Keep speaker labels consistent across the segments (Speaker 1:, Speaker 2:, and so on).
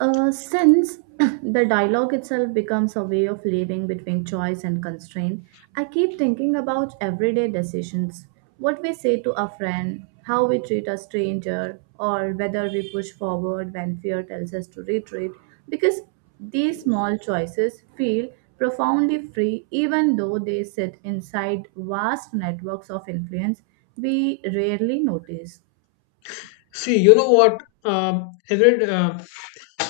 Speaker 1: Since the dialogue itself becomes a way of living between choice and constraint, I keep thinking about everyday decisions. What we say to a friend, how we treat a stranger, or whether we push forward when fear tells us to retreat, because these small choices feel profoundly free even though they sit inside vast networks of influence we rarely notice.
Speaker 2: See, you know what? Every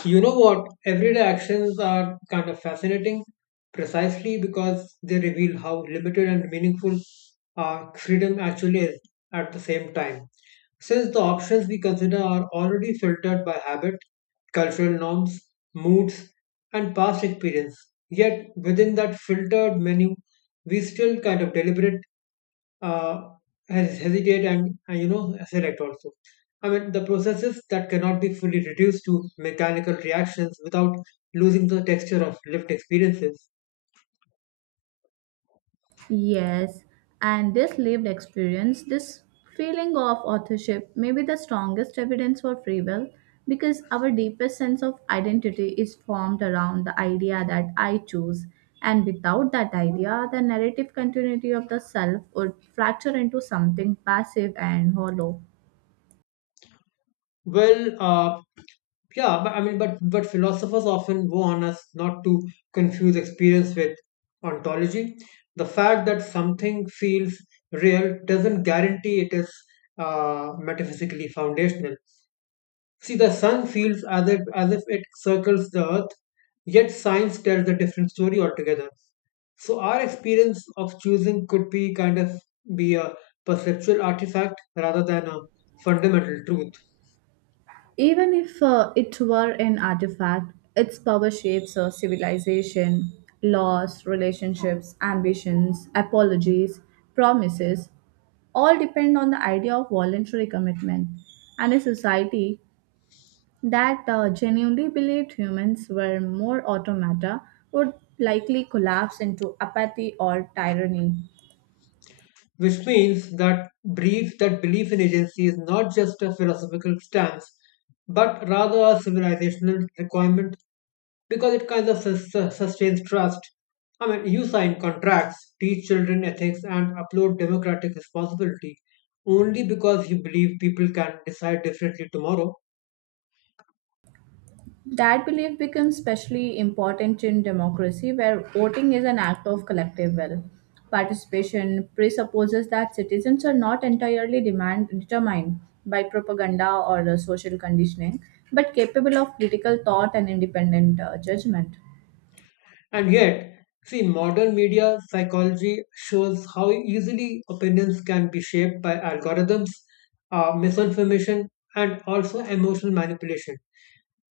Speaker 2: you know what? Everyday actions are kind of fascinating, precisely because they reveal how limited and meaningful our freedom actually is. At the same time, since the options we consider are already filtered by habit, cultural norms, moods, and past experience, yet within that filtered menu, we still kind of deliberate uh, hesitate and select also. I mean, the processes that cannot be fully reduced to mechanical reactions without losing the texture of lived experiences.
Speaker 1: Yes, and this lived experience, this feeling of authorship, may be the strongest evidence for free will because our deepest sense of identity is formed around the idea that I choose. And without that idea, the narrative continuity of the self would fracture into something passive and hollow.
Speaker 2: Well, yeah, but I mean but philosophers often warn us not to confuse experience with ontology. The fact that something feels real doesn't guarantee it is metaphysically foundational. See, the sun feels as if it circles the earth, yet science tells a different story altogether. So, our experience of choosing could be kind of be a perceptual artifact rather than a fundamental truth.
Speaker 1: Even if it were an artifact, its power shapes a civilization, laws, relationships, ambitions, apologies, promises, all depend on the idea of voluntary commitment and a society that genuinely believed humans were more automata would likely collapse into apathy or tyranny.
Speaker 2: Which means that brief that belief in agency is not just a philosophical stance, but rather a civilizational requirement, because it kind of sustains trust. I mean, you sign contracts, teach children ethics, and upload democratic responsibility only because you believe people can decide differently tomorrow.
Speaker 1: That belief becomes especially important in democracy, where voting is an act of collective will. Participation presupposes that citizens are not entirely demand, determined by propaganda or the social conditioning, but capable of critical thought and independent judgment.
Speaker 2: And yet, see, modern media psychology shows how easily opinions can be shaped by algorithms, misinformation, and also emotional manipulation.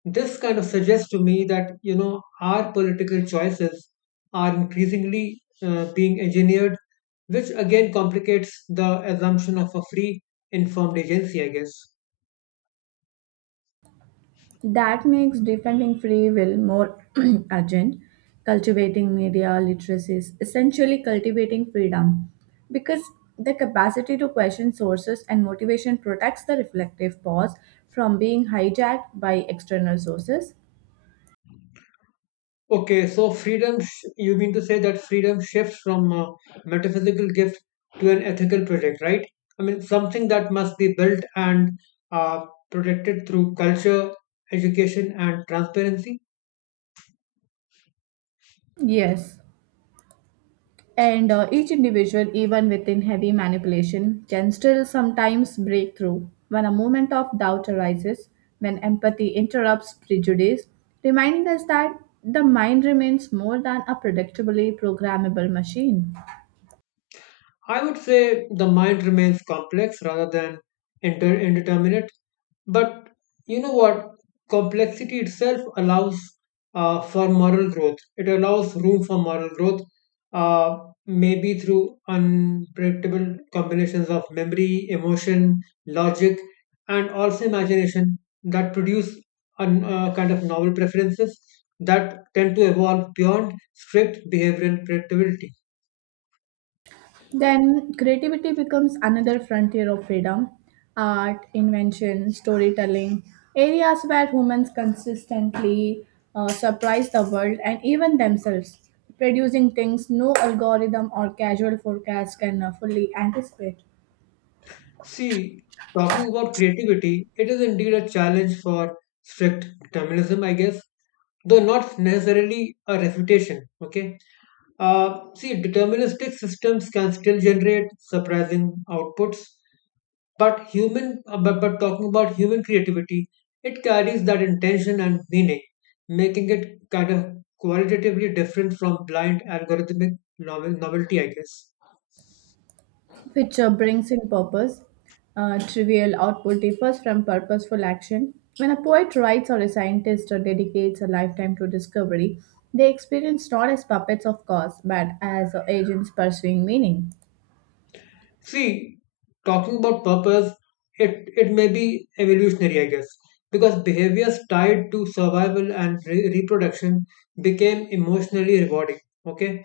Speaker 2: This kind of suggests to me that our political choices are increasingly being engineered, which again complicates the assumption of a free, informed agency, I guess.
Speaker 1: That makes defending free will more urgent. Cultivating media literacy is essentially cultivating freedom because the capacity to question sources and motivation protects the reflective pause from being hijacked by external sources.
Speaker 2: Okay, so freedom, you mean to say that freedom shifts from a metaphysical gift to an ethical project, right? I mean, something that must be built and uh, protected through culture, education, and transparency.
Speaker 1: Yes. And each individual, even within heavy manipulation, can still sometimes break through when a moment of doubt arises, when empathy interrupts prejudice, reminding us that the mind remains more than a predictably programmable machine.
Speaker 2: I would say the mind remains complex rather than indeterminate. But you know what? Complexity itself allows for moral growth. It allows room for moral growth, uh, maybe through unpredictable combinations of memory, emotion, logic, and also imagination that produce an, kind of novel preferences that tend to evolve beyond strict behavioral predictability.
Speaker 1: Then creativity becomes another frontier of freedom. Art, invention, storytelling, areas where humans consistently surprise the world and even themselves, producing things no algorithm or casual forecast can fully anticipate.
Speaker 2: See, talking about creativity, it is indeed a challenge for strict determinism, I guess, though not necessarily a refutation. Okay. See, deterministic systems can still generate surprising outputs, but talking about human creativity, it carries that intention and meaning, making it kind of qualitatively different from blind algorithmic novelty, I guess.
Speaker 1: Which brings in purpose. Trivial output differs from purposeful action. When a poet writes or a scientist dedicates a lifetime to discovery, they experience not as puppets of cause, but as agents pursuing meaning.
Speaker 2: See, talking about purpose, it may be evolutionary, I guess, because behaviors tied to survival and reproduction became emotionally rewarding. Okay,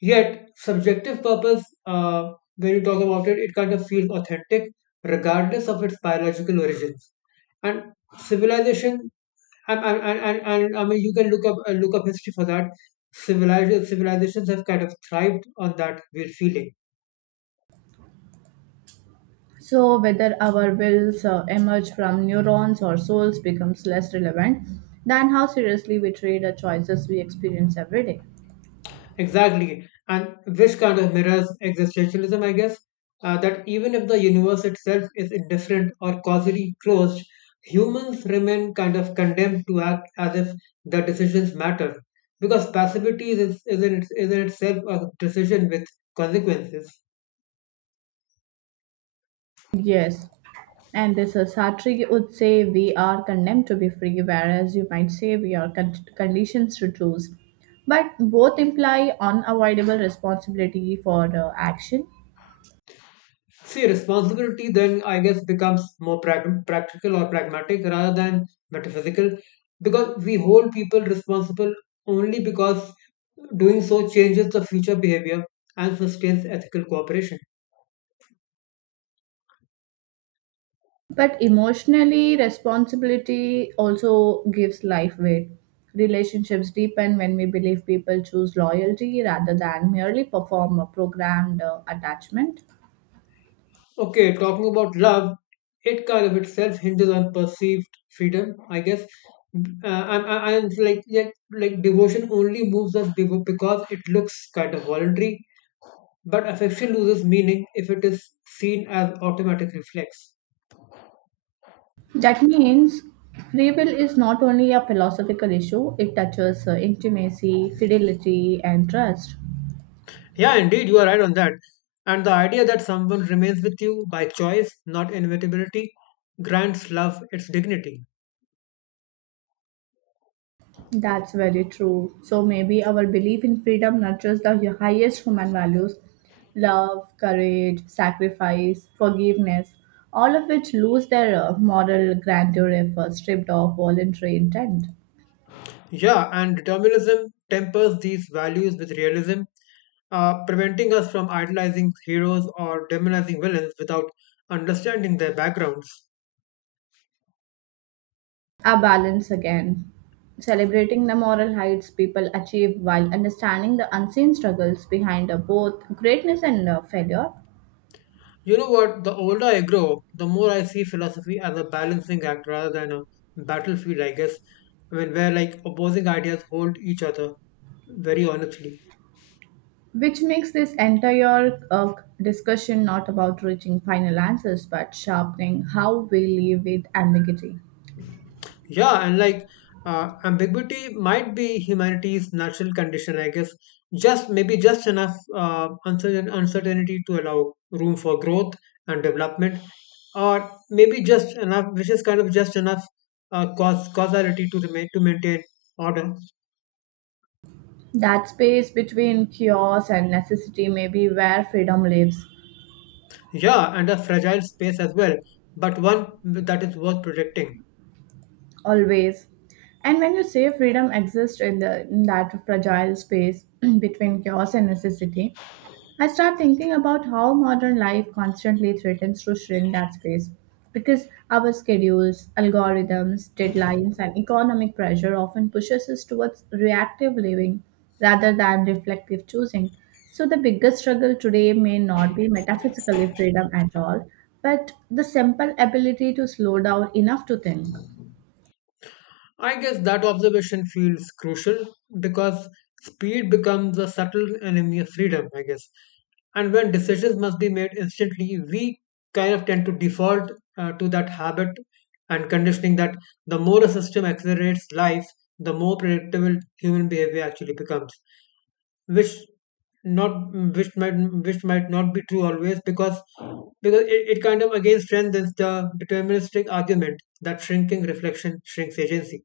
Speaker 2: yet subjective purpose, when you talk about it, it kind of feels authentic regardless of its biological origins. And civilization, and I mean, you can look up history for that. Civilized Civilizations have kind of thrived on that weird feeling.
Speaker 1: So, whether our wills emerge from neurons or souls becomes less relevant than how seriously we treat the choices we experience every day.
Speaker 2: Exactly. And this kind of mirrors existentialism, I guess, that even if the universe itself is indifferent or causally closed, humans remain kind of condemned to act as if their decisions matter. Because passivity is in itself a decision with consequences.
Speaker 1: Yes. And this Sartre would say we are condemned to be free, whereas you might say we are conditioned to choose. But both imply unavoidable responsibility for action.
Speaker 2: See, responsibility then, I guess, becomes more practical or pragmatic rather than metaphysical, because we hold people responsible only because doing so changes the future behavior and sustains ethical cooperation.
Speaker 1: But emotionally, responsibility also gives life weight. Relationships deepen when we believe people choose loyalty rather than merely perform a programmed attachment.
Speaker 2: Okay, talking about love, it kind of itself hinges on perceived freedom, I guess. And, and it's like, like devotion only moves us because it looks kind of voluntary, but affection loses meaning if it is seen as automatic reflex.
Speaker 1: That means free will is not only a philosophical issue, it touches intimacy, fidelity, and trust.
Speaker 2: Yeah, indeed, you are right on that. And the idea that someone remains with you by choice, not inevitability, grants love its dignity.
Speaker 1: That's very true. So maybe our belief in freedom nurtures the highest human values, love, courage, sacrifice, forgiveness, all of which lose their moral grandeur if stripped of voluntary intent.
Speaker 2: Yeah, and determinism tempers these values with realism, preventing us from idolizing heroes or demonizing villains without understanding their backgrounds.
Speaker 1: A balance again. Celebrating the moral heights people achieve while understanding the unseen struggles behind both greatness and failure,
Speaker 2: You know what? The older I grow, the more I see philosophy as a balancing act rather than a battlefield, I guess. I mean, where like opposing ideas hold each other very honestly.
Speaker 1: which makes this entire discussion not about reaching final answers but sharpening how we live with ambiguity.
Speaker 2: Yeah, and like ambiguity might be humanity's natural condition, I guess. Just maybe just enough uncertainty to allow room for growth and development, or maybe just enough, which is kind of just enough cause causality to remain to maintain order.
Speaker 1: That space between chaos and necessity may be where freedom lives,
Speaker 2: Yeah, and a fragile space as well, but one that is worth protecting.
Speaker 1: always. And when you say freedom exists in, the, in that fragile space between chaos and necessity, I start thinking about how modern life constantly threatens to shrink that space because our schedules, algorithms, deadlines, and economic pressure often pushes us towards reactive living rather than reflective choosing. So the biggest struggle today may not be metaphysically freedom at all, but the simple ability to slow down enough to think.
Speaker 2: I guess that observation feels crucial because speed becomes a subtle enemy of freedom, I guess. And when decisions must be made instantly, we kind of tend to default to that habit and conditioning. That the more a system accelerates life, the more predictable human behavior actually becomes, which not which might which might not be true always, because it kind of again strengthens the deterministic argument that shrinking reflection shrinks agency.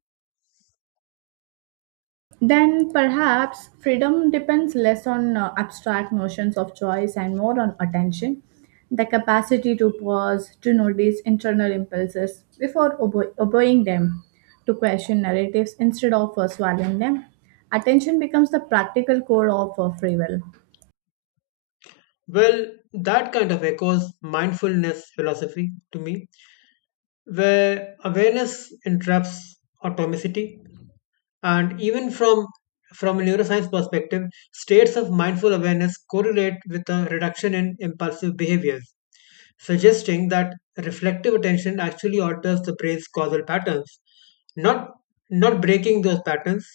Speaker 1: Then perhaps freedom depends less on abstract notions of choice and more on attention, the capacity to pause, to notice internal impulses before obeying them, to question narratives instead of swallowing them. Attention becomes the practical core of free will.
Speaker 2: Well, that kind of echoes mindfulness philosophy to me, where awareness interrupts automaticity. And even from a neuroscience perspective, states of mindful awareness correlate with a reduction in impulsive behaviors, suggesting that reflective attention actually alters the brain's causal patterns, not breaking those patterns,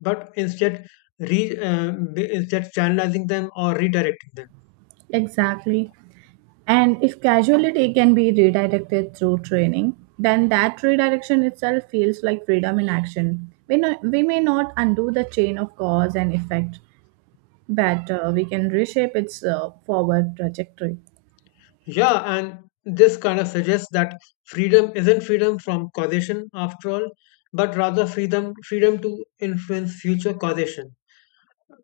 Speaker 2: but instead channelizing them or redirecting them.
Speaker 1: Exactly. And if casualty can be redirected through training, then that redirection itself feels like freedom in action. We, no, we may not undo the chain of cause and effect, but we can reshape its forward trajectory.
Speaker 2: Yeah, and this kind of suggests that freedom isn't freedom from causation after all, but rather freedom to influence future causation,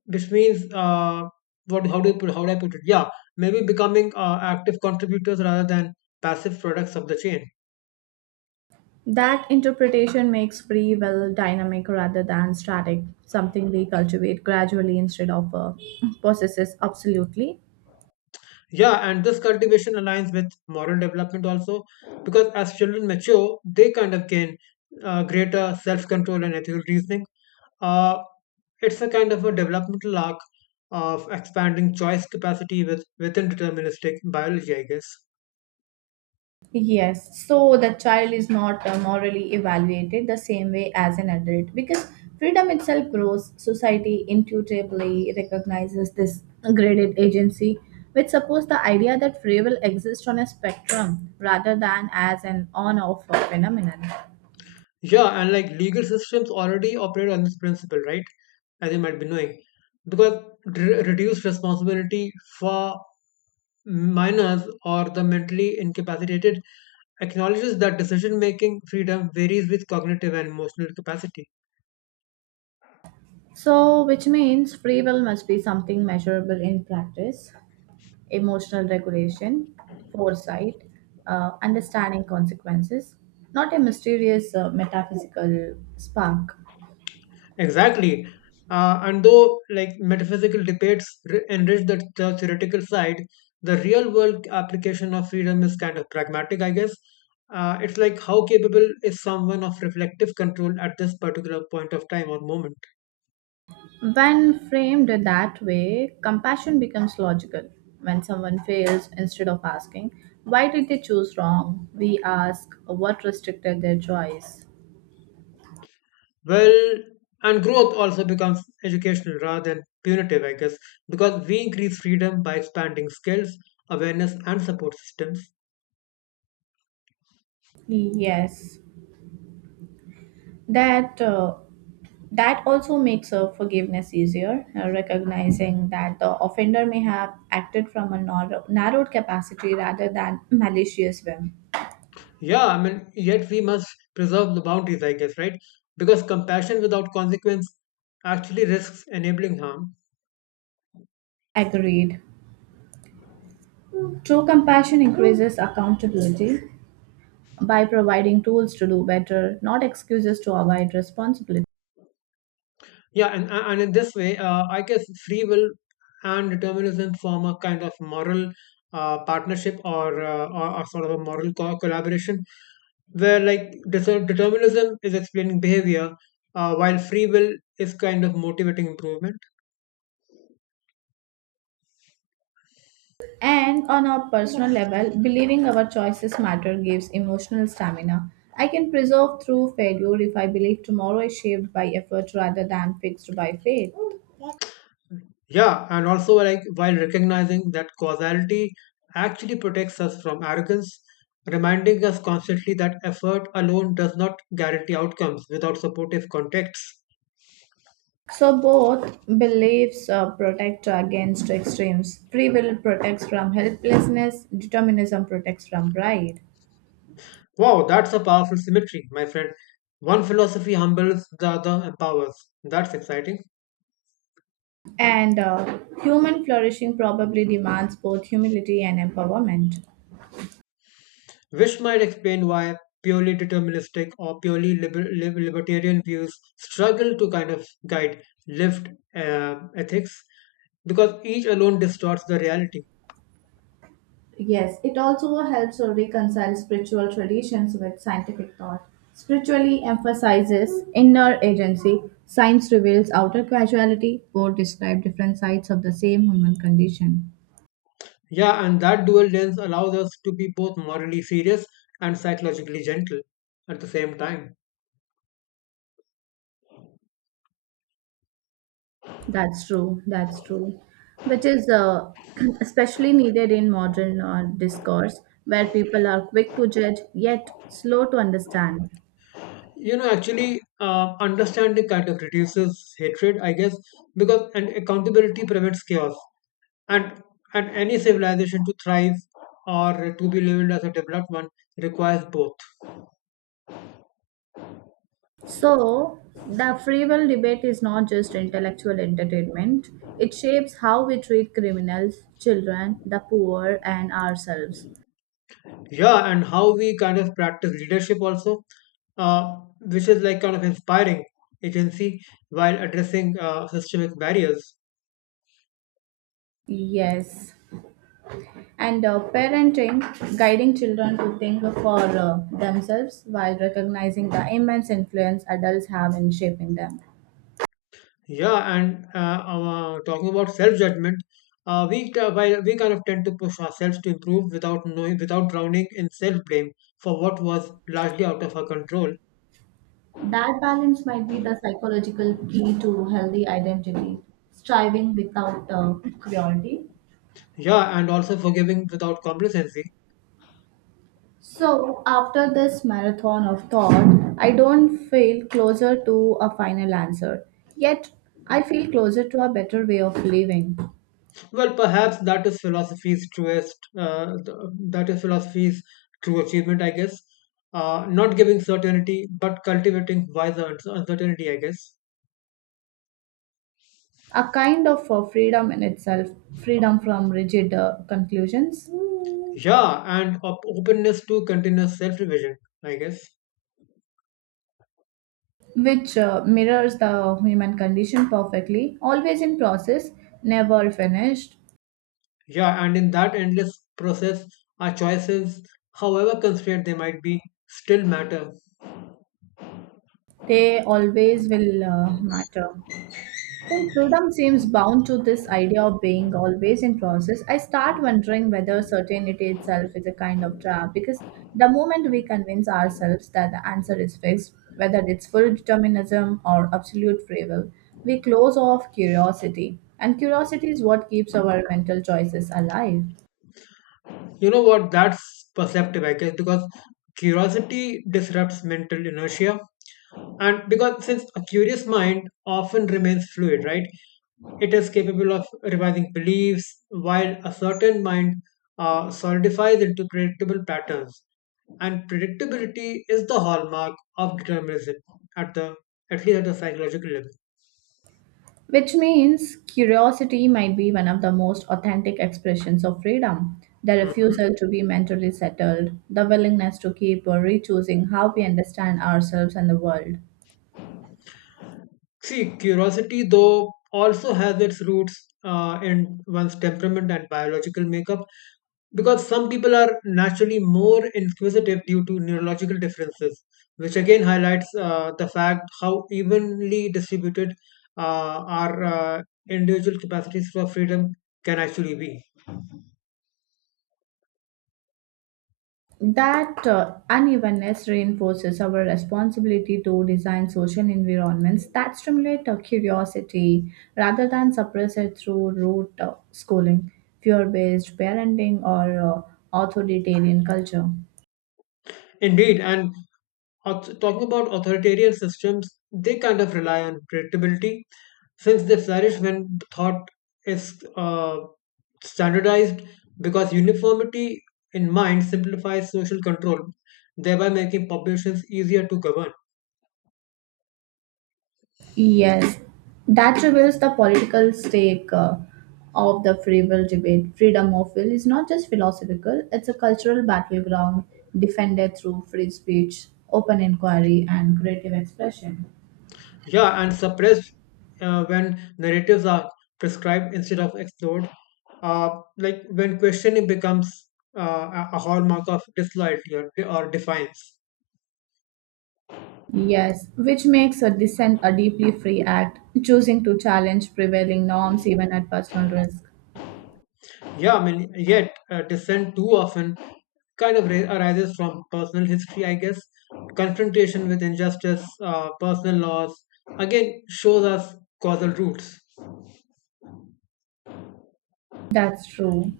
Speaker 2: which means what how do you put how do I put it? Yeah, maybe becoming active contributors rather than passive products of the chain.
Speaker 1: That interpretation makes free will dynamic rather than static, something we cultivate gradually instead of possesses absolutely.
Speaker 2: Yeah, and this cultivation aligns with moral development also, because as children mature, they kind of gain greater self-control and ethical reasoning. Uh, It's a kind of a developmental arc of expanding choice capacity within deterministic biology, I guess.
Speaker 1: Yes, so the child is not morally evaluated the same way as an adult because freedom itself grows. Society intuitively recognizes this graded agency, which supports the idea that free will exists on a spectrum rather than as an on off phenomenon.
Speaker 2: Yeah, and like legal systems already operate on this principle, right? As you might be knowing, because reduced responsibility for minors or the mentally incapacitated acknowledges that decision making freedom varies with cognitive and emotional capacity.
Speaker 1: So, which means free will must be something measurable in practice, emotional regulation, foresight, understanding consequences, not a mysterious metaphysical spark.
Speaker 2: Exactly. And though like metaphysical debates enrich the theoretical side, the real world application of freedom is kind of pragmatic, I guess. It's like how capable is someone of reflective control at this particular point of time or moment.
Speaker 1: When framed that way, compassion becomes logical. When someone fails, instead of asking, why did they choose wrong, we ask, what restricted their choice?
Speaker 2: Well, and growth also becomes educational rather than punitive, I guess, because we increase freedom by expanding skills, awareness, and support systems.
Speaker 1: Yes, that uh, That also makes forgiveness easier, recognizing that the offender may have acted from a narrow, narrowed capacity rather than malicious whim.
Speaker 2: Yeah, I mean, yet we must preserve the boundaries, I guess, right? Because compassion without consequence actually risks enabling harm.
Speaker 1: Agreed. True compassion increases accountability by providing tools to do better, not excuses to avoid responsibility.
Speaker 2: Yeah, and in this way, I guess free will and determinism form a kind of moral partnership or, or sort of a moral collaboration, where like determinism is explaining behavior, while free will is kind of motivating improvement.
Speaker 1: And on a personal level, believing our choices matter gives emotional stamina. I can persevere through failure if I believe tomorrow is shaped by effort rather than fixed by fate.
Speaker 2: Yeah, and also, like, while recognizing that causality actually protects us from arrogance, reminding us constantly that effort alone does not guarantee outcomes without supportive contexts.
Speaker 1: So both beliefs protect against extremes. Free will protects from helplessness, determinism protects from pride.
Speaker 2: Wow, that's a powerful symmetry, my friend. One philosophy humbles, the other empowers. That's exciting.
Speaker 1: And human flourishing probably demands both humility and empowerment.
Speaker 2: Which might explain why purely deterministic or purely libertarian views struggle to kind of guide lived ethics, because each alone distorts the reality.
Speaker 1: Yes, it also helps to reconcile spiritual traditions with scientific thought. Spiritually emphasizes inner agency, science reveals outer causality, both describe different sides of the same human condition.
Speaker 2: Yeah, and that dual lens allows us to be both morally serious and psychologically gentle at the same time.
Speaker 1: That's true. That's true. Which is especially needed in modern discourse, where people are quick to judge yet slow to understand.
Speaker 2: You know, actually, understanding kind of reduces hatred, I guess, because and accountability prevents chaos. And any civilization to thrive or to be labeled as a developed one requires both.
Speaker 1: So, the free will debate is not just intellectual entertainment, it shapes how we treat criminals, children, the poor, and ourselves.
Speaker 2: Yeah, and how we kind of practice leadership also, uh, which is like kind of inspiring agency while addressing systemic barriers.
Speaker 1: Yes. And parenting, guiding children to think for themselves while recognizing the immense influence adults have in shaping them.
Speaker 2: Yeah, and talking about self-judgment, while we kind of tend to push ourselves to improve without knowing, without drowning in self-blame for what was largely out of our control.
Speaker 1: That balance might be the psychological key to healthy identity, striving without cruelty.
Speaker 2: Yeah, and also forgiving without complacency.
Speaker 1: So, after this marathon of thought, I don't feel closer to a final answer. Yet, I feel closer to a better way of living,
Speaker 2: Well, perhaps that is that is philosophy's true achievement, I guess. Not giving certainty, but cultivating wiser uncertainty, I guess.
Speaker 1: a kind of freedom in itself, freedom from rigid conclusions,
Speaker 2: Yeah, and openness to continuous self-revision, I guess.
Speaker 1: which mirrors the human condition perfectly, always in process, never finished.
Speaker 2: Yeah, and in that endless process, our choices, however constrained they might be, still matter.
Speaker 1: They always will matter. So freedom seems bound to this idea of being always in process. I start wondering whether certainty itself is a kind of trap because the moment we convince ourselves that the answer is fixed, whether it's full determinism or absolute free will, we close off curiosity. And curiosity is what keeps our mental choices alive.
Speaker 2: You know what? That's perceptive, I guess, because curiosity disrupts mental inertia. And because since a curious mind often remains fluid, right? It is capable of revising beliefs, while a certain mind solidifies into predictable patterns. And predictability is the hallmark of determinism at the at least at the psychological level.
Speaker 1: Which means curiosity might be one of the most authentic expressions of freedom. The
Speaker 2: Mhm.
Speaker 1: refusal to be mentally settled, the willingness to keep or re-choosing how we understand ourselves and the world.
Speaker 2: See, curiosity, though, also has its roots in one's temperament and biological makeup, because some people are naturally more inquisitive due to neurological differences, which again highlights the fact how evenly distributed our individual capacities for freedom can actually be.
Speaker 1: That unevenness reinforces our responsibility to design social environments that stimulate our curiosity rather than suppress it through rote schooling, fear based parenting, or authoritarian culture.
Speaker 2: Indeed, and talking about authoritarian systems, they kind of rely on predictability, since they flourish when thought is standardized, because uniformity in mind simplifies social control, thereby making populations easier to govern.
Speaker 1: Yes, that reveals the political stake of the free will debate. Freedom of will is not just philosophical, it's a cultural battleground defended through free speech, open inquiry, and creative expression.
Speaker 2: Yeah, and suppressed when narratives are prescribed instead of explored. Uh, like when questioning becomes a hallmark of disloyalty or defiance.
Speaker 1: Yes, which makes a dissent a deeply free act, choosing to challenge prevailing norms even at personal risk.
Speaker 2: Yeah, yet dissent too often arises from personal history, I guess. Confrontation with injustice, personal loss, again, shows us causal roots.
Speaker 1: That's true.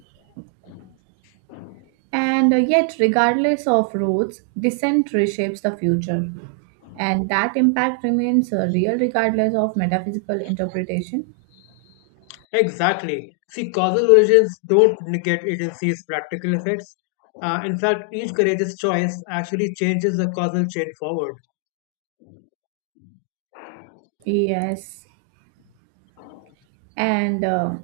Speaker 1: And yet, regardless of routes, dissent reshapes the future. And that impact remains real regardless of metaphysical interpretation.
Speaker 2: Exactly. See, causal origins don't negate agency's practical effects. In fact, each courageous choice actually changes the causal chain forward.
Speaker 1: Yes. And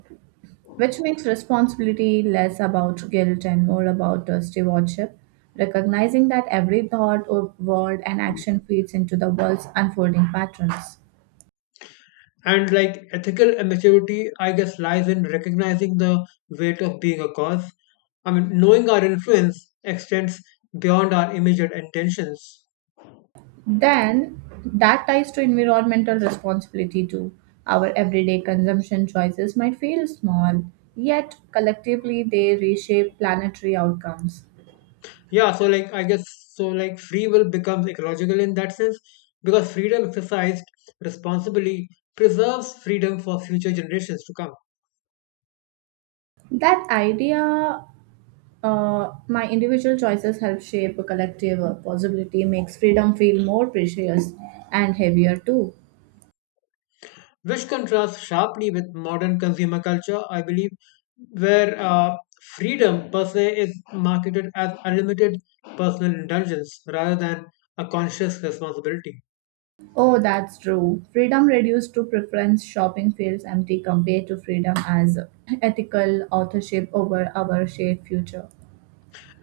Speaker 1: which makes responsibility less about guilt and more about stewardship, recognizing that every thought or word and action feeds into the world's unfolding patterns.
Speaker 2: And like ethical maturity, I guess, lies in recognizing the weight of being a cause. I mean, knowing our influence extends beyond our immediate intentions.
Speaker 1: Then that ties to environmental responsibility too. Our everyday consumption choices might feel small, yet collectively they reshape planetary outcomes.
Speaker 2: Yeah, so like, I guess, so like free will becomes ecological in that sense because freedom exercised responsibly preserves freedom for future generations to come.
Speaker 1: That idea, my individual choices help shape a collective possibility, makes freedom feel more precious and heavier too.
Speaker 2: Which contrasts sharply with modern consumer culture, I believe, where freedom per se is marketed as unlimited personal indulgence rather than a conscious responsibility.
Speaker 1: Oh, that's true. Freedom reduced to preference shopping feels empty compared to freedom as ethical authorship over our shared future.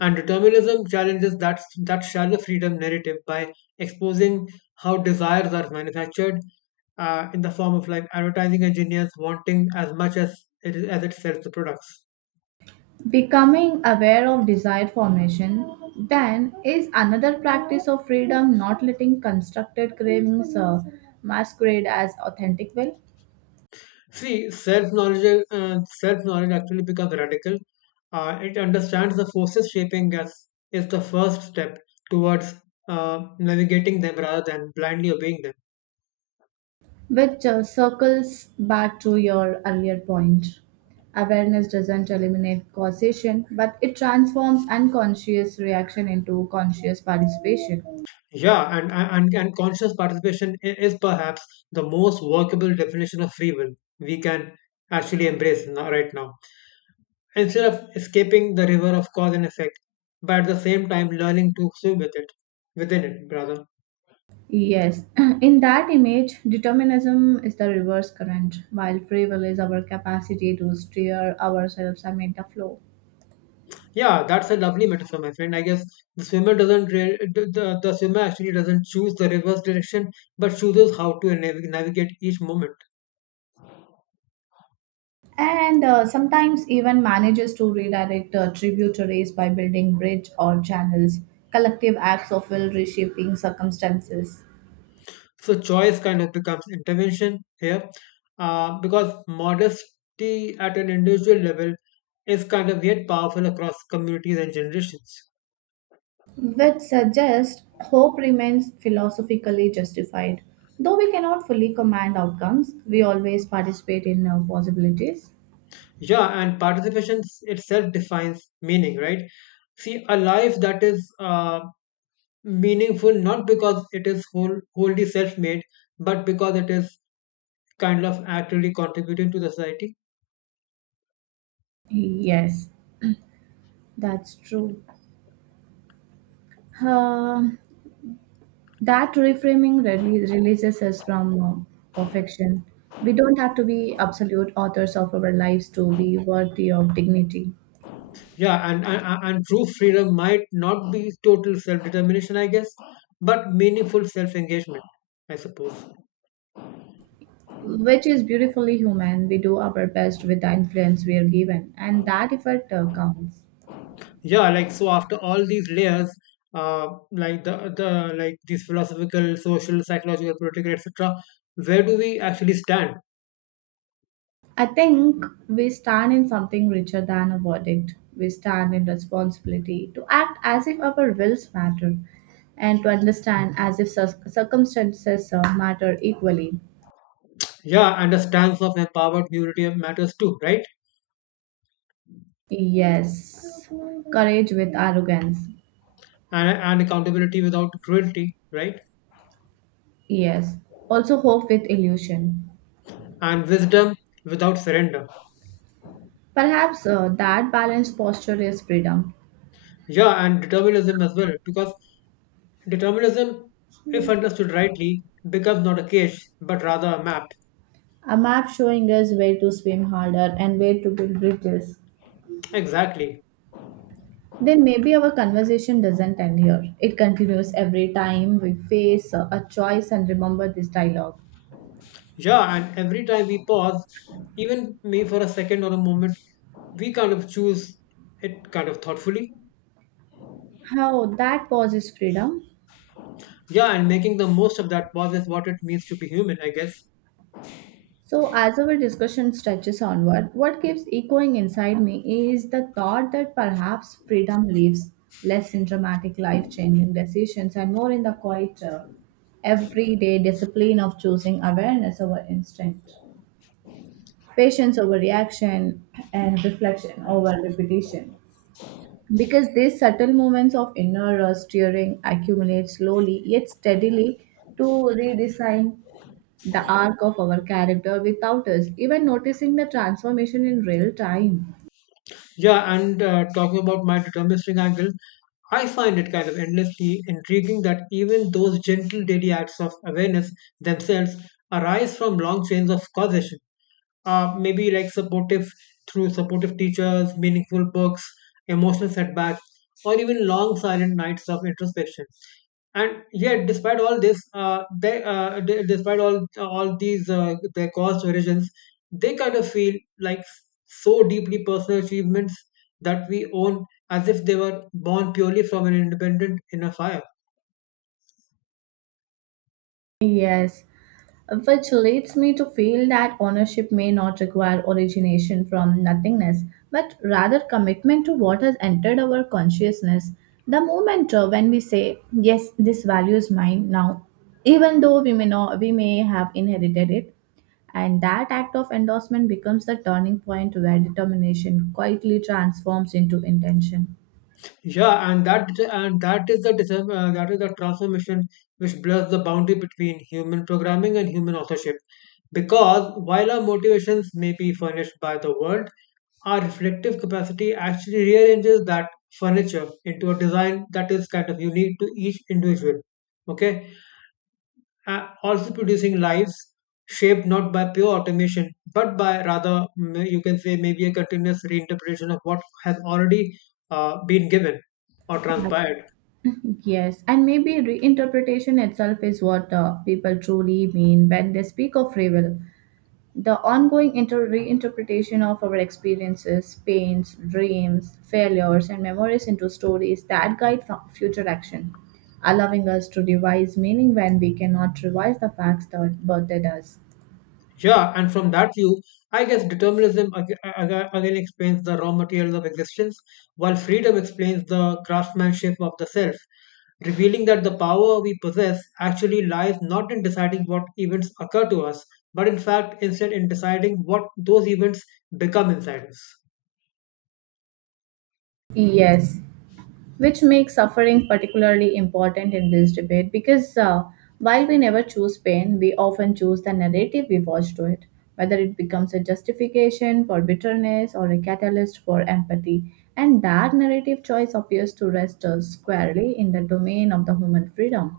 Speaker 2: And determinism challenges that shallow freedom narrative by exposing how desires are manufactured in the form of like advertising engineers wanting as much as it sells the products.
Speaker 1: Becoming aware of desired formation, then, is another practice of freedom, not letting constructed cravings masquerade as authentic will,
Speaker 2: See, self knowledge actually becomes radical. It understands the forces shaping us is the first step towards navigating them rather than blindly obeying them.
Speaker 1: which circles back to your earlier point. Awareness doesn't eliminate causation, but it transforms unconscious reaction into conscious participation.
Speaker 2: Yeah, and conscious participation is perhaps the most workable definition of free will we can actually embrace now, right now. Instead of escaping the river of cause and effect, but at the same time learning to swim with it, within it, rather.
Speaker 1: Yes, in that image, determinism is the reverse current, while free will is our capacity to steer ourselves amid the flow.
Speaker 2: Yeah, that's a lovely metaphor, my friend. I guess the swimmer actually doesn't choose the reverse direction, but chooses how to navigate each moment.
Speaker 1: And sometimes even manages to redirect tributaries by building bridge or channels, collective acts of will reshaping circumstances,
Speaker 2: So choice kind of becomes intervention here, because modesty at an individual level is kind of yet powerful across communities and generations.
Speaker 1: which suggests hope remains philosophically justified, though we cannot fully command outcomes, we always participate in possibilities.
Speaker 2: Yeah, and participation itself defines meaning, right? See, a life that is meaningful not because it is wholly self-made but because it is kind of actively contributing to the society.
Speaker 1: Yes, that's true. Uh, That reframing really releases us from perfection. We don't have to be absolute authors of our lives to be worthy of dignity,
Speaker 2: Yeah, and true freedom might not be total self-determination, I guess, but meaningful self-engagement, I suppose.
Speaker 1: which is beautifully human. We do our best with the influence we are given, and that effort counts.
Speaker 2: Yeah, like so after all these layers, like these philosophical, social, psychological, political, etc., where do we actually stand?
Speaker 1: I think we stand in something richer than a verdict. We stand in responsibility to act as if our wills matter and to understand as if circumstances matter equally.
Speaker 2: Yeah, and the stance of empowered community matters too, right?
Speaker 1: Yes. Courage with arrogance.
Speaker 2: And accountability without cruelty, right?
Speaker 1: Yes. Also, hope with illusion.
Speaker 2: And wisdom without surrender.
Speaker 1: Perhaps that balanced posture is freedom.
Speaker 2: Yeah, and determinism as well, because determinism, if understood rightly, becomes not a cage, but rather a map.
Speaker 1: A map showing us where to swim harder and where to build bridges.
Speaker 2: Exactly.
Speaker 1: Then maybe our conversation doesn't end here. It continues every time we face a choice and remember this dialogue.
Speaker 2: Yeah, and every time we pause, even me for a second or a moment, we kind of choose it kind of thoughtfully.
Speaker 1: How that pause is freedom.
Speaker 2: Yeah, and making the most of that pause is what it means to be human, I guess.
Speaker 1: So, as our discussion stretches onward, what keeps echoing inside me is the thought that perhaps freedom lives less in dramatic life changing decisions and more in the quiet, everyday discipline of choosing awareness over instinct, patience over reaction, and reflection over repetition. Because these subtle moments of inner steering accumulate slowly yet steadily to redesign the arc of our character without us even noticing the transformation in real time.
Speaker 2: Yeah, and talking about my deterministic angle, I find it kind of endlessly intriguing that even those gentle daily acts of awareness themselves arise from long chains of causation. Maybe like supportive through supportive teachers, meaningful books, emotional setbacks, or even long silent nights of introspection. And yet despite all this they de- despite all these their cost origins, they kind of feel like so deeply personal achievements that we own, as if they were born purely from an independent inner fire.
Speaker 1: Yes, which leads me to feel that ownership may not require origination from nothingness, but rather commitment to what has entered our consciousness. The moment when we say, yes, this value is mine now, even though we may, not, we may have inherited it, and that act of endorsement becomes the turning point where determination quietly transforms into intention.
Speaker 2: Yeah, and that is the transformation which blurs the boundary between human programming and human authorship. Because while our motivations may be furnished by the world, our reflective capacity actually rearranges that furniture into a design that is kind of unique to each individual. Okay, also producing lives shaped not by pure automation but by rather, you can say, maybe a continuous reinterpretation of what has already been given or transpired.
Speaker 1: Yes, and maybe reinterpretation itself is what people truly mean when they speak of free will. The ongoing reinterpretation of our experiences, pains, dreams, failures, and memories into stories that guide future action, allowing us to devise meaning when we cannot revise the facts that birthed us.
Speaker 2: Yeah, and from that view, I guess determinism again explains the raw materials of existence while freedom explains the craftsmanship of the self, revealing that the power we possess actually lies not in deciding what events occur to us, but in fact, instead, in deciding what those events become inside us.
Speaker 1: Yes, which makes suffering particularly important in this debate because while we never choose pain, we often choose the narrative we watch to it, whether it becomes a justification for bitterness or a catalyst for empathy. And that narrative choice appears to rest squarely in the domain of the human freedom.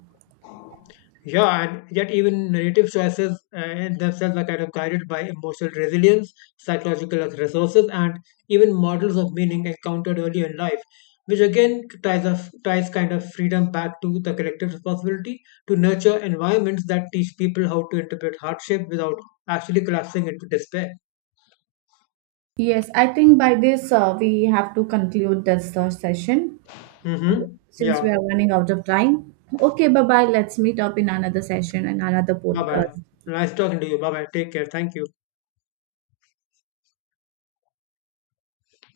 Speaker 2: Yeah, and yet even narrative choices in themselves are kind of guided by emotional resilience, psychological resources, and even models of meaning encountered earlier in life, which again ties kind of freedom back to the collective responsibility to nurture environments that teach people how to interpret hardship without actually collapsing into despair.
Speaker 1: Yes, I think by this we have to conclude this session uh,
Speaker 2: Mm-hmm.
Speaker 1: since we
Speaker 2: Yeah.
Speaker 1: are running out of time. Okay, bye bye. Let's meet up in another session and another
Speaker 2: Bye bye.
Speaker 1: podcast.
Speaker 2: Nice talking to you. Bye bye. Take care. Thank you.